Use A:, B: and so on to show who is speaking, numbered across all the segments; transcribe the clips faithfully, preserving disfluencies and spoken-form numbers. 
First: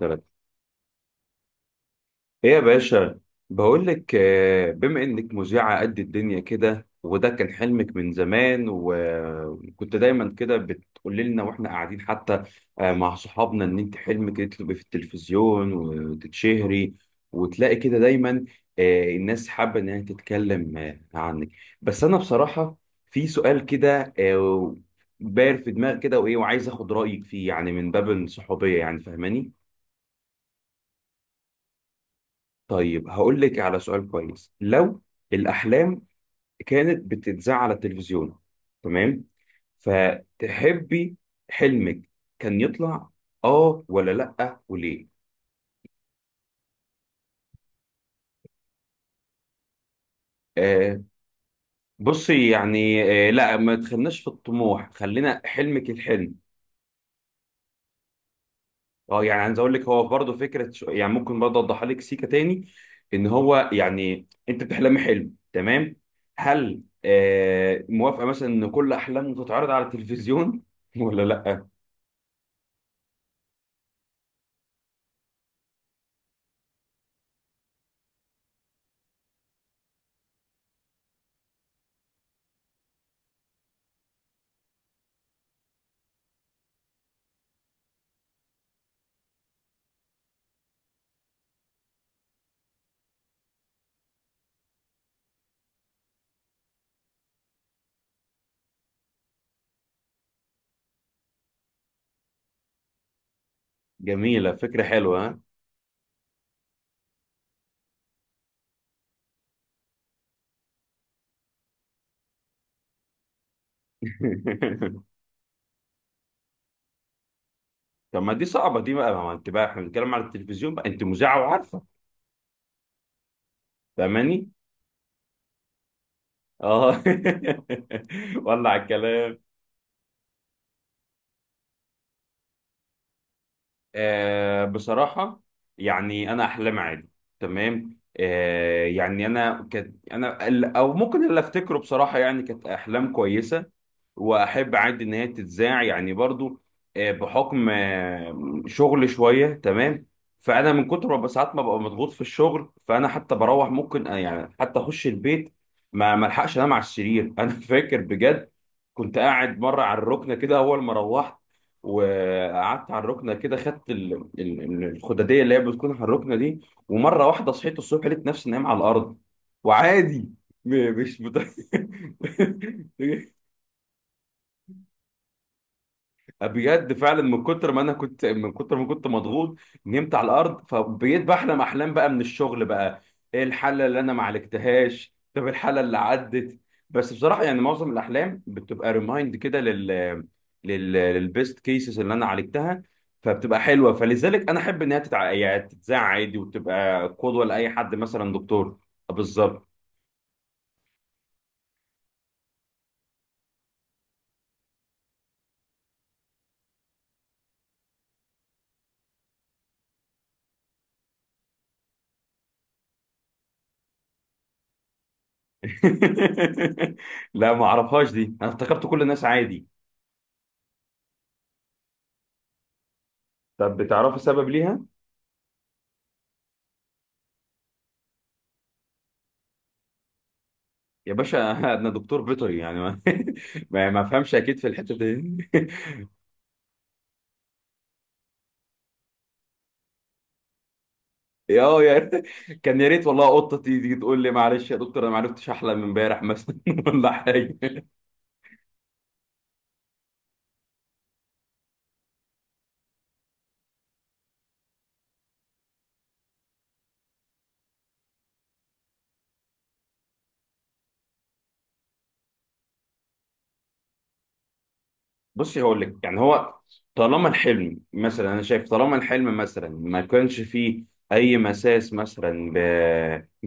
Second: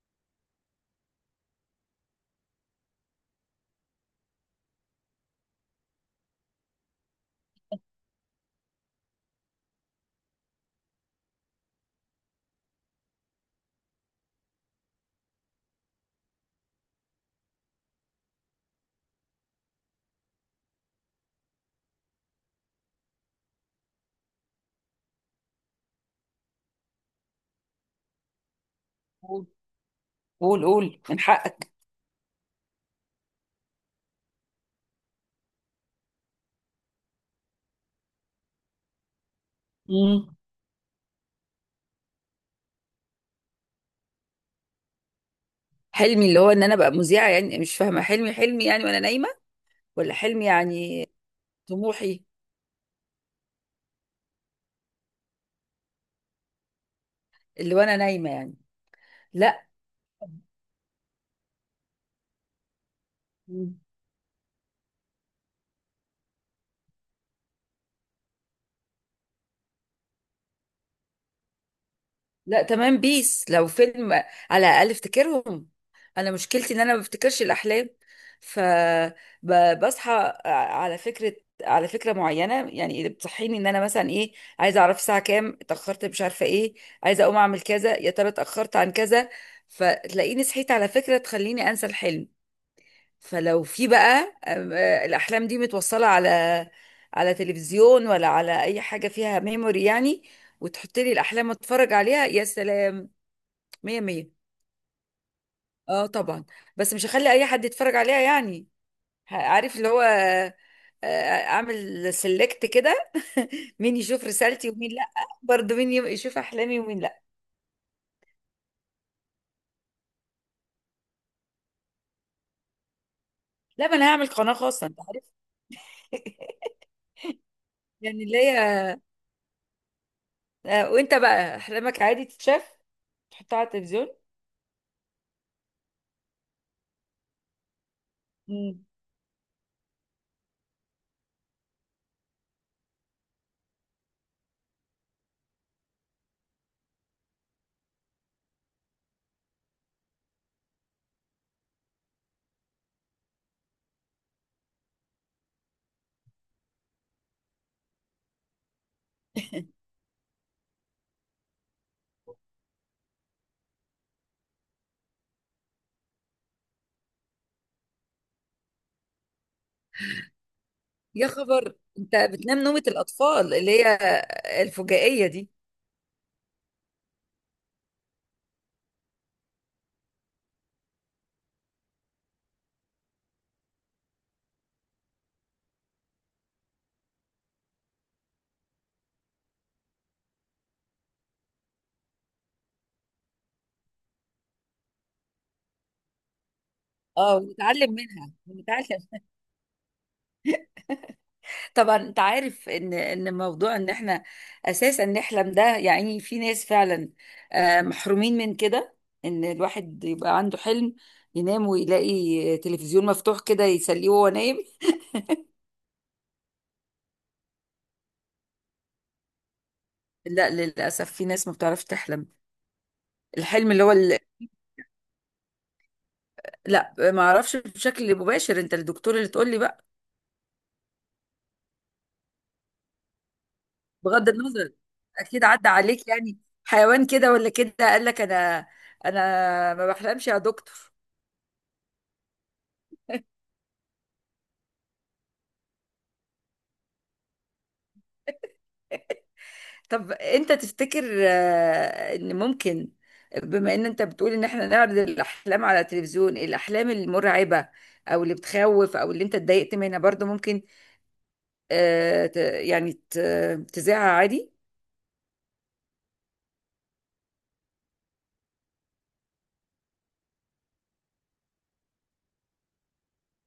A: ثلاثة. ايه يا باشا؟ بقول لك آه، بما انك مذيعة قد الدنيا كده، وده كان حلمك من زمان، وكنت دايما كده بتقولي لنا واحنا قاعدين حتى آه، مع صحابنا ان انت حلمك انت تبقي في التلفزيون وتتشهري، وتلاقي كده دايما آه، الناس حابة انها تتكلم آه، عنك. بس انا بصراحة في سؤال كده آه، داير في دماغي كده وايه، وعايز اخد رأيك فيه يعني من باب الصحوبية، يعني
B: قول
A: فاهماني؟
B: قول قول من حقك.
A: طيب هقول لك على سؤال كويس. لو الأحلام كانت بتتذاع على التلفزيون، تمام،
B: مم.
A: فتحبي حلمك كان يطلع اه ولا لأ وليه؟
B: حلمي اللي هو ان انا ابقى مذيعه، يعني مش فاهمه، حلمي حلمي يعني وانا نايمه، ولا حلمي
A: آه،
B: يعني طموحي؟
A: بصي يعني. آه لا، ما تخلناش في الطموح، خلينا حلمك الحلم.
B: اللي وانا نايمه يعني.
A: اه يعني عايز
B: لا.
A: اقول لك، هو برضه فكره، شو يعني ممكن برضه اوضحها لك سيكه تاني، ان هو
B: مم.
A: يعني انت بتحلمي حلم، تمام. هل آه موافقه مثلا ان كل احلامك تتعرض على التلفزيون ولا لا؟
B: لا تمام، بيس لو فيلم على الاقل افتكرهم. انا مشكلتي ان انا ما بفتكرش الاحلام، فبصحى على فكره، على فكره معينه، يعني اللي بتصحيني ان انا مثلا ايه؟ عايزه اعرف الساعه كام، اتاخرت، مش عارفه ايه، عايزه اقوم اعمل كذا، يا ترى اتاخرت عن كذا، فتلاقيني صحيت على فكره تخليني انسى الحلم. فلو في بقى آم، آه، الاحلام دي متوصله على على تلفزيون ولا على اي حاجه فيها ميموري، يعني وتحط لي الاحلام اتفرج عليها، يا سلام، مية مية.
A: جميله، فكره حلوه ها.
B: اه طبعا، بس مش هخلي اي حد يتفرج عليها يعني، ه- عارف اللي هو آه، آه، اعمل سيلكت كده. مين يشوف رسالتي ومين لا، برضه مين يم- يشوف احلامي ومين لا.
A: طب ما دي صعبه دي بقى، ما انت بقى احنا بنتكلم على التلفزيون بقى، انت مذيعه وعارفه.
B: لا، ما انا هعمل
A: فاهماني؟
B: قناة خاصة، انت عارف.
A: اه.
B: يعني اللي
A: ولع
B: هي
A: الكلام.
B: آه، وانت بقى احلامك عادي تتشاف تحطها على التلفزيون؟
A: آه بصراحة يعني أنا أحلام عادي، تمام.
B: مم.
A: آه يعني أنا كانت أنا ال- أو ممكن اللي أفتكره بصراحة، يعني كانت أحلام كويسة، وأحب عادي إن هي تتذاع يعني برضو. آه بحكم آه شغل شوية، تمام. فأنا من كتر ما ساعات ما ببقى مضغوط في الشغل، فأنا حتى بروح ممكن آه، يعني حتى أخش البيت ما ملحقش أنام على السرير. أنا فاكر بجد كنت قاعد مرة على الركنة كده أول ما روحت، وقعدت على الركنه كده خدت ال- ال- ال- الخداديه اللي هي بتكون على الركنه دي. ومره واحده صحيت الصبح لقيت نفسي نايم على الارض، وعادي، م- مش
B: يا
A: مت...
B: خبر، انت بتنام نومة الاطفال اللي هي الفجائية دي.
A: بجد فعلا من كتر ما انا كنت من كتر ما كنت مضغوط نمت على الارض، فبقيت بحلم احلام بقى من الشغل بقى. ايه الحاله اللي انا ما عالجتهاش، طب الحاله اللي عدت. بس بصراحه يعني معظم الاحلام بتبقى ريمايند كده لل لل للبيست كيسز اللي انا عالجتها، فبتبقى حلوه، فلذلك انا احب انها تتع... يعني تتذاع عادي وتبقى
B: اه
A: قدوه لاي
B: ونتعلم
A: حد
B: منها
A: مثلا دكتور.
B: ونتعلم.
A: آه، بالظبط.
B: طبعا، انت عارف ان ان موضوع ان احنا اساسا نحلم ده، يعني في ناس فعلا آه، محرومين من كده، ان الواحد يبقى عنده حلم ينام ويلاقي تلفزيون مفتوح كده يسليه وهو نايم.
A: لا ما اعرفهاش دي، انا افتكرت كل الناس عادي.
B: لا للاسف، في ناس ما بتعرفش تحلم، الحلم
A: طب
B: اللي هو
A: بتعرفي
B: اللي...
A: سبب ليها؟
B: لا ما اعرفش بشكل مباشر، انت الدكتور اللي تقول لي بقى.
A: يا باشا انا دكتور بيطري يعني ما ما ما
B: بغض
A: افهمش اكيد في
B: النظر،
A: الحته دي.
B: اكيد عدى عليك يعني حيوان كده ولا كده قال لك: انا انا ما بحلمش يا دكتور.
A: يا اه يا ريت- كان يا ريت والله قطه تيجي تقول لي معلش يا دكتور انا ما عرفتش احلم امبارح مثلا ولا حاجه.
B: طب انت تفتكر آه، ان ممكن، بما ان انت بتقول ان احنا نعرض الاحلام على التلفزيون، الاحلام المرعبة او اللي بتخوف او اللي انت اتضايقت منها برضو، ممكن آه، ت- يعني ت- تذاعها عادي؟
A: بصي هقول لك، يعني هو طالما الحلم مثلا انا شايف طالما الحلم مثلا ما كانش فيه اي مساس مثلا ب...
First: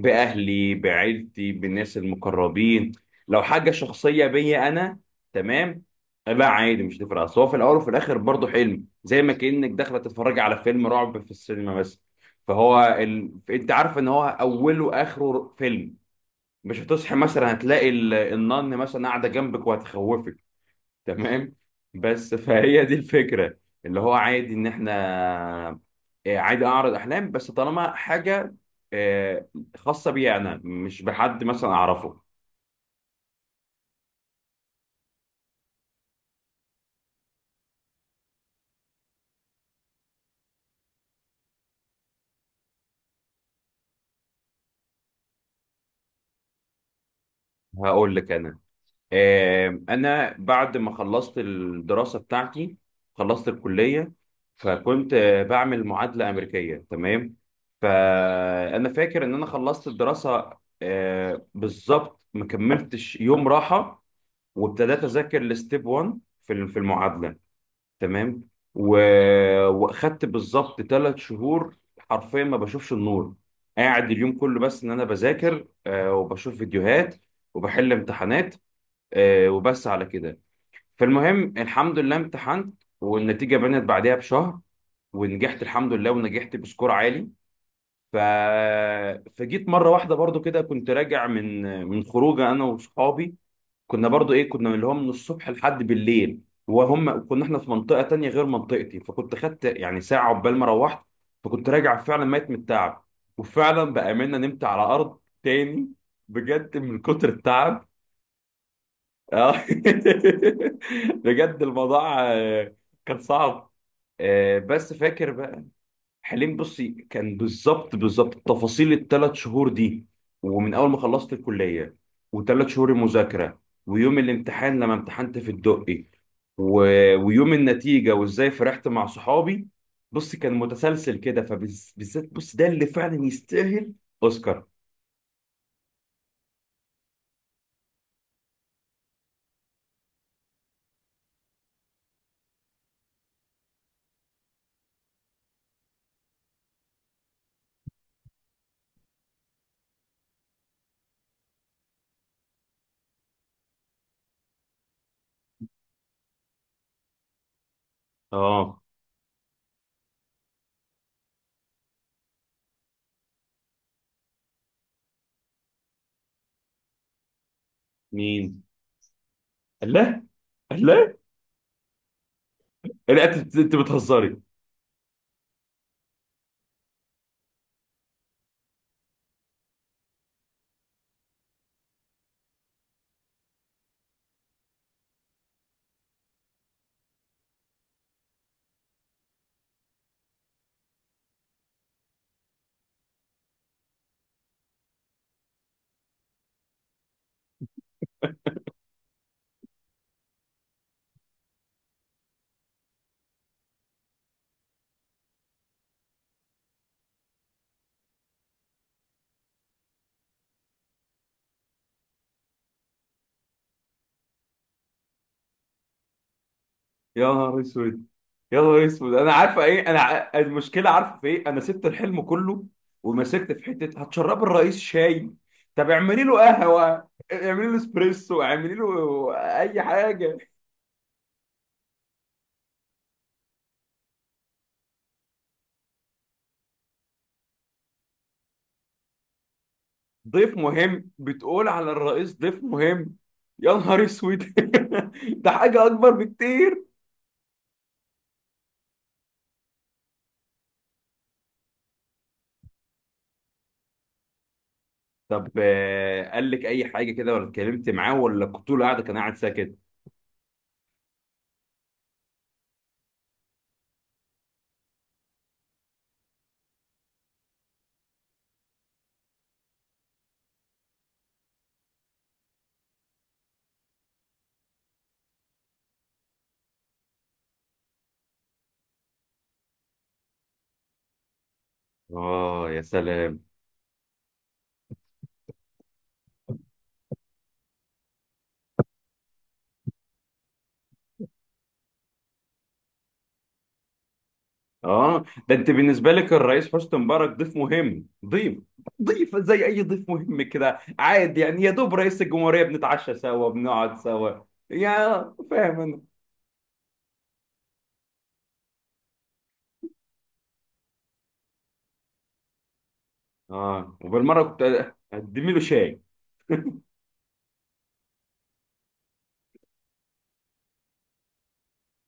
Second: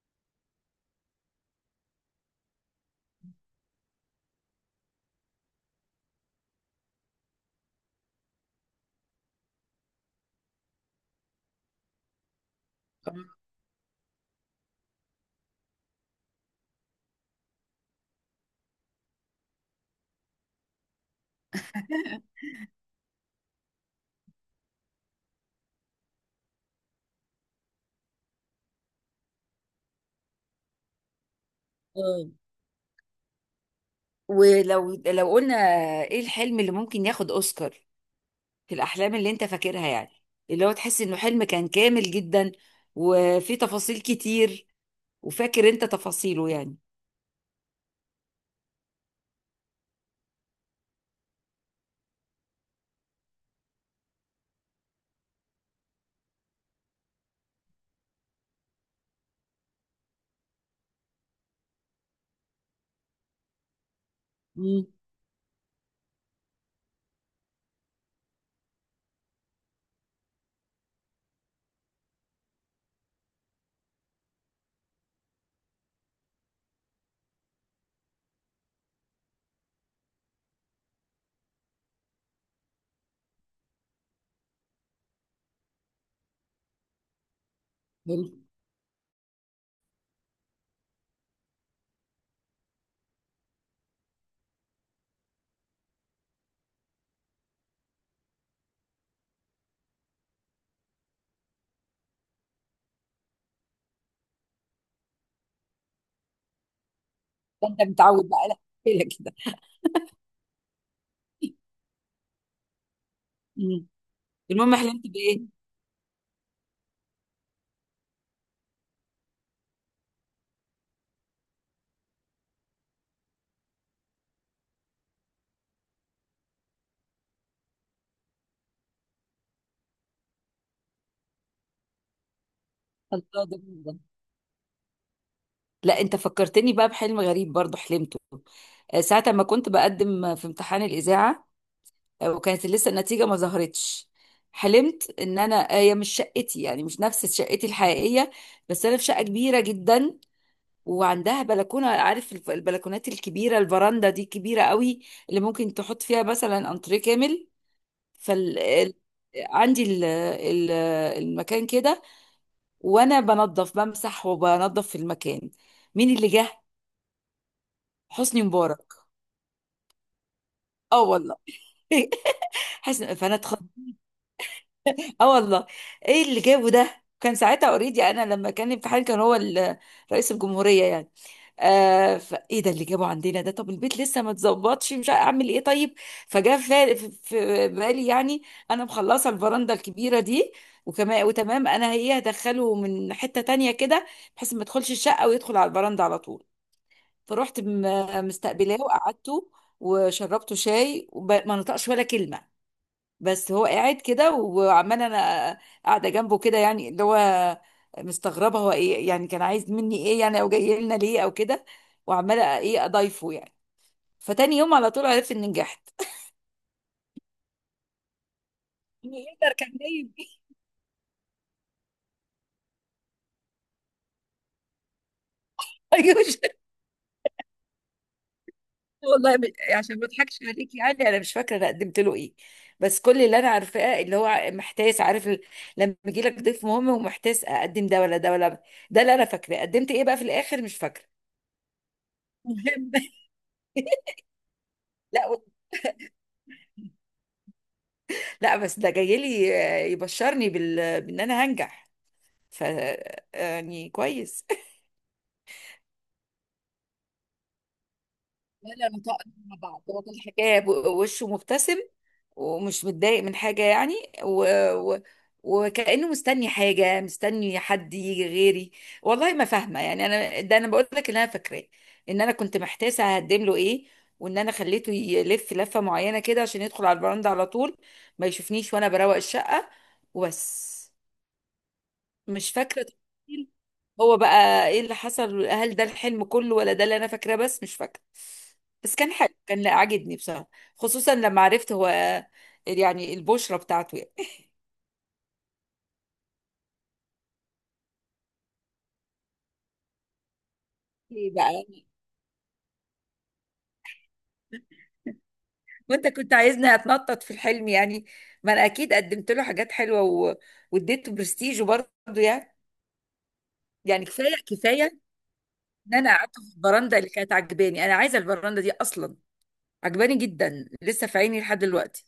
A: باهلي بعيلتي بالناس المقربين، لو حاجه شخصيه بيا انا، تمام. لا عادي مش تفرق، اصل هو في الاول وفي الاخر برضه حلم، زي ما كانك داخله تتفرجي على فيلم رعب في السينما مثلا. فهو ال... انت عارف ان هو اوله واخره فيلم، مش هتصحي مثلا هتلاقي ال- النان مثلا قاعده جنبك وهتخوفك، تمام. بس فهي دي الفكرة، اللي هو عادي ان احنا آه، عادي اعرض احلام، بس طالما حاجة آه، خاصة بي انا، مش بحد مثلا اعرفه.
B: مم. ولو لو قلنا ايه الحلم اللي ممكن ياخد اوسكار في الاحلام اللي انت فاكرها، يعني اللي هو تحس انه حلم كان كامل جدا، وفي تفاصيل كتير، وفاكر انت تفاصيله يعني.
A: هقول لك انا آه، انا بعد ما خلصت الدراسة بتاعتي، خلصت الكلية، فكنت آه، بعمل معادلة امريكية، تمام. فانا فاكر ان انا خلصت الدراسة آه، بالظبط ما كملتش يوم راحة،
B: مم.
A: وابتديت اذاكر الستيب واحد في ال- في المعادله، تمام. و... واخدت بالظبط ثلاث شهور حرفيا ما بشوفش النور، قاعد اليوم كله بس ان انا بذاكر آه وبشوف فيديوهات وبحل امتحانات آه وبس على كده. فالمهم الحمد لله امتحنت، والنتيجه بانت بعدها بشهر، ونجحت الحمد لله، ونجحت بسكور عالي. ف...
B: حلو.
A: فجيت مره واحده برضو كده كنت راجع من من خروجه انا واصحابي، كنا برضو ايه كنا اللي هو من الصبح لحد بالليل، وهم كنا احنا في منطقة تانية غير منطقتي، فكنت خدت يعني ساعة عقبال ما روحت. فكنت راجع فعلا ميت من التعب، وفعلا بأمانة نمت على أرض تاني بجد من كتر
B: ده انت
A: التعب.
B: متعود بقى لك كده.
A: آه. بجد الموضوع آه، كان صعب.
B: مم.
A: آه،
B: المهم
A: بس
B: حلمت
A: فاكر
B: بايه؟
A: بقى، حلمي بصي كان بالظبط بالظبط تفاصيل الثلاث شهور دي، ومن اول ما خلصت الكليه، وثلاث شهور المذاكره، ويوم الامتحان لما امتحنت في الدقي، و... ويوم النتيجه وازاي فرحت مع صحابي. بصي كان متسلسل كده، فبالذات بص، ده اللي فعلا
B: الله ده جميل
A: يستاهل
B: ده.
A: اوسكار.
B: لا، انت فكرتني بقى بحلم غريب برضو حلمته آه، ساعة ما كنت بقدم في امتحان الإذاعة، آه، وكانت لسه النتيجة ما ظهرتش. حلمت ان انا، آه، هي مش شقتي يعني، مش نفس شقتي الحقيقية، بس انا في شقة كبيرة جدا وعندها بلكونة، عارف الف- البلكونات الكبيرة، الفراندا دي كبيرة قوي، اللي ممكن تحط فيها مثلا انتريه كامل. فال
A: اه.
B: ال- عندي ال- ال- المكان كده، وانا بنظف، بمسح وبنظف في المكان. مين اللي جه؟ حسني
A: مين؟
B: مبارك.
A: الله،
B: اه
A: الله.
B: والله. حسن،
A: لا
B: فانا
A: انت
B: اتخض.
A: أنت بتهزري؟
B: اه والله. ايه اللي جابه ده؟ كان ساعتها اوريدي، انا لما كان في حال كان هو ال- رئيس الجمهوريه يعني. آه فايه ده اللي جابه عندنا ده؟ طب البيت لسه ما اتظبطش، مش عارف اعمل ايه، طيب. فجاء في في- في بالي يعني انا مخلصه الفرنده الكبيره دي، وكمان وتمام انا هي هدخله من حته تانية كده، بحيث ما يدخلش الشقه ويدخل على البرندة على طول. فروحت م- مستقبلاه وقعدته وشربته شاي، وما نطقش ولا كلمة. بس هو قاعد كده، وعمال انا قاعدة جنبه كده يعني، اللي هو مستغربة هو ايه يعني، كان عايز مني ايه يعني، او جاي لنا ليه، او كده، وعمالة ايه اضايفه يعني. فتاني يوم على طول عرفت اني نجحت.
A: يا نهار اسود، يا نهار اسود، انا
B: يقدر
A: عارفه
B: كان
A: ايه، انا
B: نايم.
A: ع- المشكله عارفه في ايه، انا سبت الحلم كله ومسكت في حته هتشرب الرئيس شاي. طب اعملي له قهوه، اعملي له اسبريسو، اعملي له
B: والله ب...
A: اي
B: عشان ما
A: حاجه.
B: اضحكش عليك يعني، انا مش فاكره انا قدمت له ايه. بس كل اللي انا عارفاه اللي هو محتاس، عارف ال... لما يجي لك ضيف مهم ومحتاس اقدم ده ولا ده ولا، ده اللي انا فاكراه، قدمت ايه بقى في
A: ضيف
B: الاخر مش
A: مهم
B: فاكره.
A: بتقول على الرئيس؟ ضيف
B: مهم.
A: مهم. يا نهار اسود.
B: لا و...
A: ده حاجه اكبر بكتير.
B: لا بس ده جاي لي آه، يبشرني بال... بان انا هنجح، ف آه، يعني كويس.
A: طب آه، قال لك اي حاجه كده، ولا اتكلمت معاه، ولا كنت
B: لا
A: طول
B: لا،
A: قاعده كان
B: نطقنا
A: قاعد
B: مع
A: ساكت؟
B: بعض، هو كل حكاية ب- وشه مبتسم، ومش متضايق من حاجة يعني، و... و... وكأنه مستني حاجة، مستني حد يجي غيري. والله ما فاهمة، يعني أنا ده أنا بقول لك إن أنا فاكراه، إن أنا كنت محتاسة هقدم له إيه، وإن أنا خليته يلف لفة معينة كده عشان يدخل على البراند على طول ما يشوفنيش وأنا بروق الشقة، وبس. مش
A: اه يا
B: فاكرة
A: سلام.
B: تفاصيل. هو بقى ايه اللي حصل؟ هل ده الحلم كله ولا ده اللي انا فاكراه بس؟ مش فاكرة. بس كان حلو، كان، لا عاجبني بصراحة، خصوصا لما عرفت هو يعني البشرة بتاعته يعني.
A: اه، ده انت بالنسبه لك الرئيس حسني مبارك ضيف مهم، ضيف ضيف زي اي ضيف مهم كده
B: ايه
A: عادي يعني،
B: بقى؟
A: يا دوب رئيس الجمهوريه بنتعشى سوا بنقعد سوا. يا، فاهم انا.
B: وانت كنت عايزني اتنطط في الحلم يعني؟ ما انا اكيد قدمت له حاجات حلوة و... واديته برستيج برضه يعني،
A: اه،
B: يعني كفاية
A: وبالمره كنت
B: كفاية،
A: اقدم له
B: ان
A: شاي.
B: انا قعدت في البراندة اللي كانت عجباني، انا عايزة البراندة دي اصلا، عجباني جدا لسه في عيني لحد دلوقتي.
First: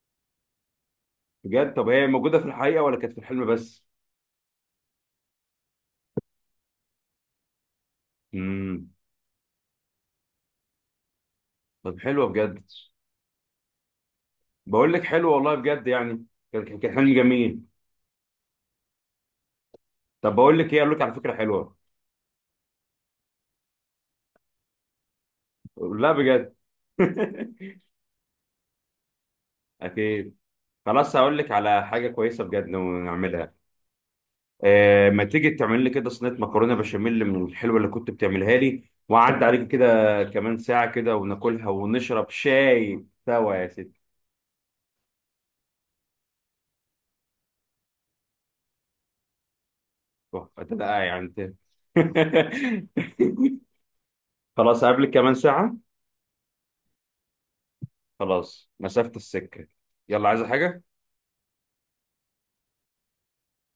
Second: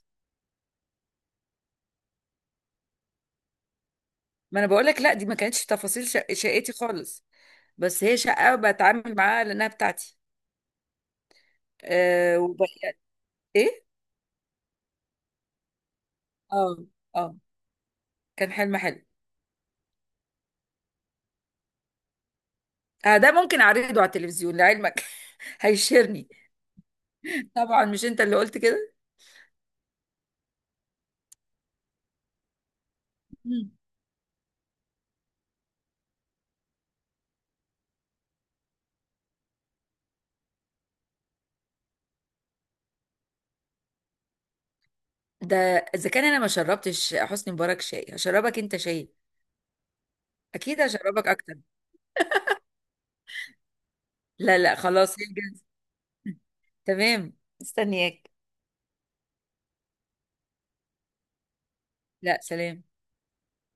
A: بجد؟ طب هي موجوده في الحقيقه ولا كانت في الحلم بس؟
B: ما انا بقول لك، لا دي ما كانتش تفاصيل شق... شقتي خالص، بس هي شقه
A: امم.
B: بتعامل معاها لانها بتاعتي.
A: طب حلوه
B: أه
A: بجد،
B: وبقى ايه،
A: بقول لك حلوه والله بجد يعني، كان
B: اه
A: كان كان حلم
B: اه
A: جميل.
B: كان حلم حلو.
A: طب بقول لك ايه، اقول لك على فكره حلوه.
B: آه، ده ممكن اعرضه على التلفزيون لعلمك.
A: لا
B: هيشيرني.
A: بجد.
B: طبعا مش انت اللي قلت كده.
A: اكيد. خلاص هقول لك على حاجه كويسه بجد نعملها.
B: مم.
A: آه، ما تيجي تعمل لي كده صينيه مكرونه بشاميل من الحلوه اللي كنت بتعملها لي، واعدي عليك كده كمان ساعه كده وناكلها ونشرب شاي سوا يا ست.
B: ده اذا كان انا ما شربتش حسني مبارك شاي، هشربك انت شاي،
A: تحفة. ده
B: اكيد
A: لا، يعني
B: هشربك
A: انت.
B: اكتر. لا لا
A: خلاص قبل
B: خلاص، هي
A: كمان
B: جاهزة.
A: ساعه.
B: تمام مستنياك.
A: خلاص، مسافه السكه. يلا، عايزه حاجه؟
B: لا سلام.